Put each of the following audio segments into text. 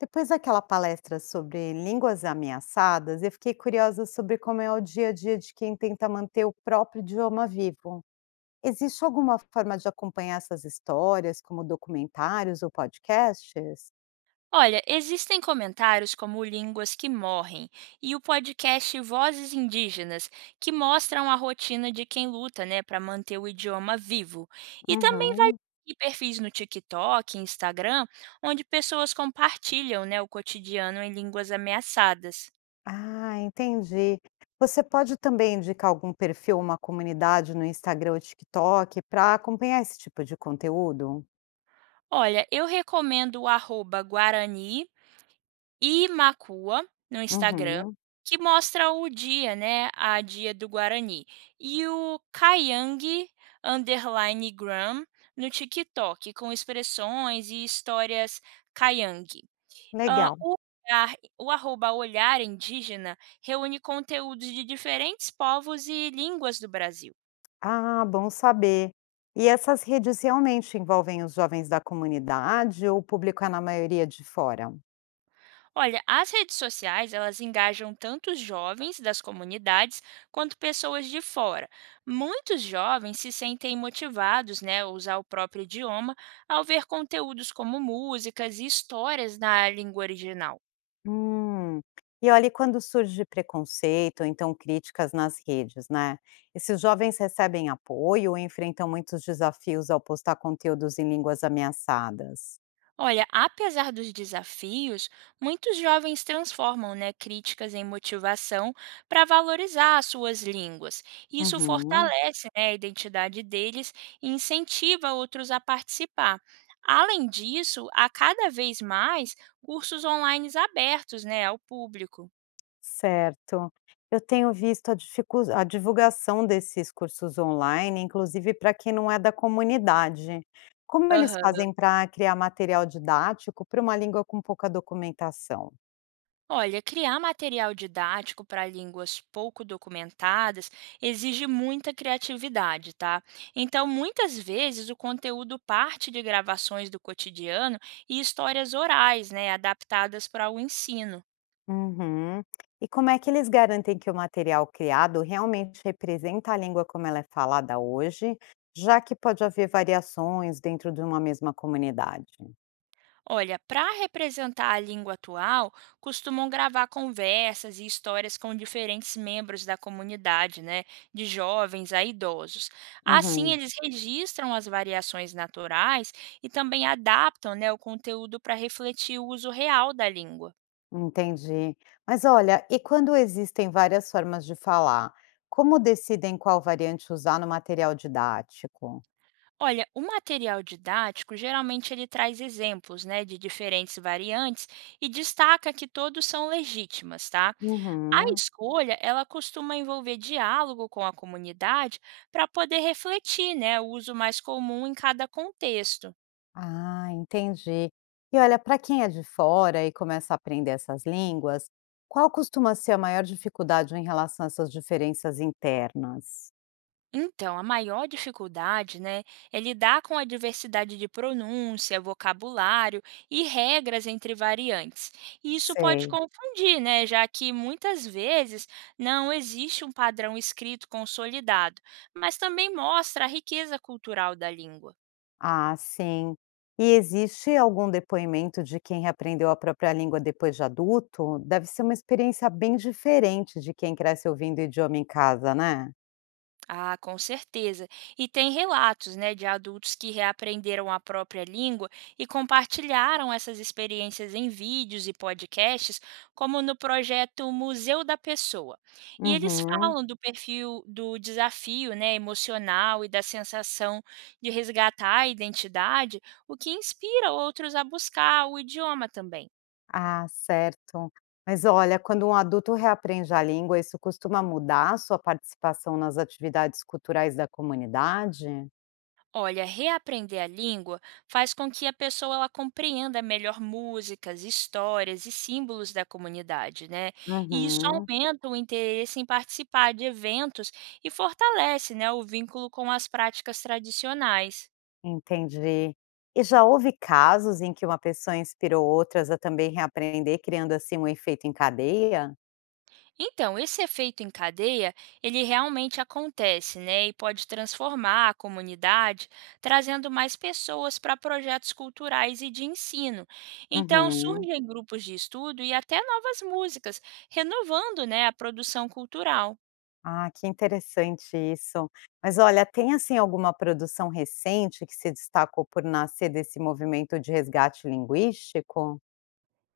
Depois daquela palestra sobre línguas ameaçadas, eu fiquei curiosa sobre como é o dia a dia de quem tenta manter o próprio idioma vivo. Existe alguma forma de acompanhar essas histórias, como documentários ou podcasts? Olha, existem comentários como Línguas que Morrem e o podcast Vozes Indígenas, que mostram a rotina de quem luta, né, para manter o idioma vivo. E também vai Uhum. ter perfis no TikTok, Instagram, onde pessoas compartilham, né, o cotidiano em línguas ameaçadas. Ah, entendi. Você pode também indicar algum perfil, uma comunidade no Instagram ou TikTok para acompanhar esse tipo de conteúdo? Olha, eu recomendo o arroba Guarani Imakua no Instagram, Uhum. que mostra o dia, né, a dia do Guarani. E o Kayang underline Gram no TikTok, com expressões e histórias Kaiang. Hã, Legal. o olhar o arroba olhar indígena reúne conteúdos de diferentes povos e línguas do Brasil. Ah, bom saber. E essas redes realmente envolvem os jovens da comunidade ou o público é na maioria de fora? Olha, as redes sociais, elas engajam tanto os jovens das comunidades quanto pessoas de fora. Muitos jovens se sentem motivados, né, a usar o próprio idioma ao ver conteúdos como músicas e histórias na língua original. Hum. E olha, e quando surge preconceito ou então críticas nas redes, né? Esses jovens recebem apoio ou enfrentam muitos desafios ao postar conteúdos em línguas ameaçadas? Olha, apesar dos desafios, muitos jovens transformam, né, críticas em motivação para valorizar as suas línguas. Isso Uhum. fortalece, né, a identidade deles e incentiva outros a participar. Além disso, há cada vez mais cursos online abertos, né, ao público. Certo. Eu tenho visto a divulgação desses cursos online, inclusive para quem não é da comunidade. Como eles Aham. fazem para criar material didático para uma língua com pouca documentação? Olha, criar material didático para línguas pouco documentadas exige muita criatividade, tá? Então, muitas vezes o conteúdo parte de gravações do cotidiano e histórias orais, né, adaptadas para o ensino. Uhum. E como é que eles garantem que o material criado realmente representa a língua como ela é falada hoje, já que pode haver variações dentro de uma mesma comunidade? Olha, para representar a língua atual, costumam gravar conversas e histórias com diferentes membros da comunidade, né, de jovens a idosos. Assim, Uhum. eles registram as variações naturais e também adaptam, né, o conteúdo para refletir o uso real da língua. Entendi. Mas olha, e quando existem várias formas de falar, como decidem qual variante usar no material didático? Olha, o material didático geralmente ele traz exemplos, né, de diferentes variantes e destaca que todos são legítimas, tá? A Uhum. escolha, ela costuma envolver diálogo com a comunidade para poder refletir, né, o uso mais comum em cada contexto. Ah, entendi. E olha, para quem é de fora e começa a aprender essas línguas, qual costuma ser a maior dificuldade em relação a essas diferenças internas? Então, a maior dificuldade, né, é lidar com a diversidade de pronúncia, vocabulário e regras entre variantes. E isso pode Sei. confundir, né, já que muitas vezes não existe um padrão escrito consolidado, mas também mostra a riqueza cultural da língua. Ah, sim. E existe algum depoimento de quem reaprendeu a própria língua depois de adulto? Deve ser uma experiência bem diferente de quem cresce ouvindo o idioma em casa, né? Ah, com certeza. E tem relatos, né, de adultos que reaprenderam a própria língua e compartilharam essas experiências em vídeos e podcasts, como no projeto Museu da Pessoa. E eles Uhum. falam do perfil do desafio, né, emocional e da sensação de resgatar a identidade, o que inspira outros a buscar o idioma também. Ah, certo. Mas olha, quando um adulto reaprende a língua, isso costuma mudar a sua participação nas atividades culturais da comunidade? Olha, reaprender a língua faz com que a pessoa ela compreenda melhor músicas, histórias e símbolos da comunidade, né? E isso Uhum. aumenta o interesse em participar de eventos e fortalece, né, o vínculo com as práticas tradicionais. Entendi. E já houve casos em que uma pessoa inspirou outras a também reaprender, criando assim um efeito em cadeia? Então, esse efeito em cadeia, ele realmente acontece, né? E pode transformar a comunidade, trazendo mais pessoas para projetos culturais e de ensino. Então, Uhum. surgem grupos de estudo e até novas músicas, renovando, né, a produção cultural. Ah, que interessante isso. Mas olha, tem assim alguma produção recente que se destacou por nascer desse movimento de resgate linguístico?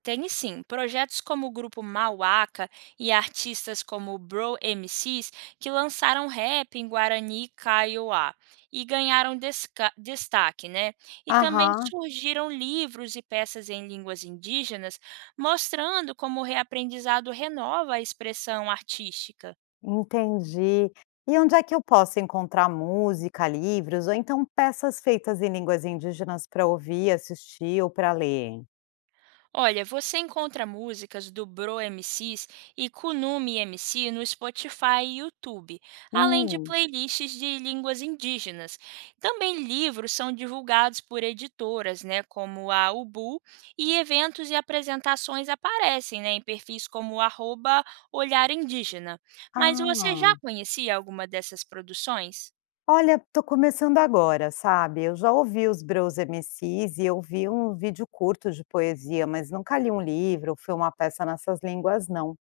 Tem sim, projetos como o grupo Mauaca e artistas como o Bro MCs que lançaram rap em Guarani e Kaiowá e ganharam destaque, né? E também Aham, surgiram livros e peças em línguas indígenas mostrando como o reaprendizado renova a expressão artística. entendi. E onde é que eu posso encontrar música, livros ou então peças feitas em línguas indígenas para ouvir, assistir ou para ler? Olha, você encontra músicas do Bro MCs e Kunumi MC no Spotify e YouTube, além de Hum, playlists de línguas indígenas. Também livros são divulgados por editoras, né, como a Ubu, e eventos e apresentações aparecem, né, em perfis como arroba Olhar Indígena. Mas você já ah. conhecia alguma dessas produções? Olha, tô começando agora, sabe, eu já ouvi os Bros MCs e eu vi um vídeo curto de poesia, mas nunca li um livro ou foi uma peça nessas línguas não.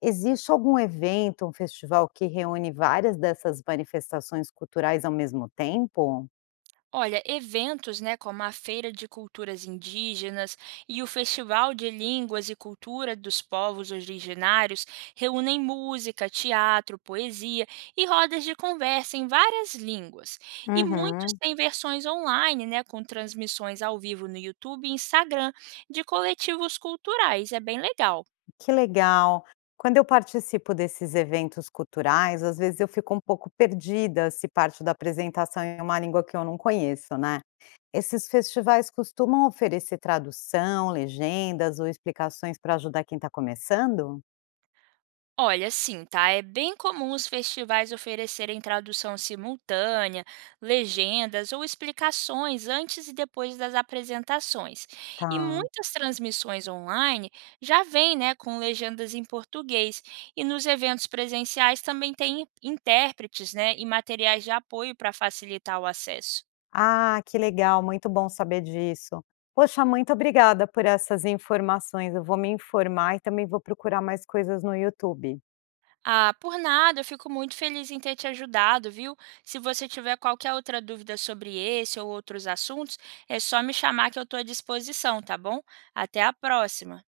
Existe algum evento, um festival que reúne várias dessas manifestações culturais ao mesmo tempo? Olha, eventos, né, como a Feira de Culturas Indígenas e o Festival de Línguas e Cultura dos Povos Originários reúnem música, teatro, poesia e rodas de conversa em várias línguas. E muitos Uhum. têm versões online, né, com transmissões ao vivo no YouTube e Instagram de coletivos culturais. É bem legal. Que legal. Quando eu participo desses eventos culturais, às vezes eu fico um pouco perdida se parte da apresentação é uma língua que eu não conheço, né? Esses festivais costumam oferecer tradução, legendas ou explicações para ajudar quem está começando? Olha, sim, tá? É bem comum os festivais oferecerem tradução simultânea, legendas ou explicações antes e depois das apresentações. E Tá. muitas transmissões online já vêm, né, com legendas em português. E nos eventos presenciais também tem intérpretes, né, e materiais de apoio para facilitar o acesso. Ah, que legal, muito bom saber disso. Poxa, muito obrigada por essas informações. Eu vou me informar e também vou procurar mais coisas no YouTube. Ah, por nada, eu fico muito feliz em ter te ajudado, viu? Se você tiver qualquer outra dúvida sobre esse ou outros assuntos, é só me chamar que eu estou à disposição, tá bom? Até a próxima!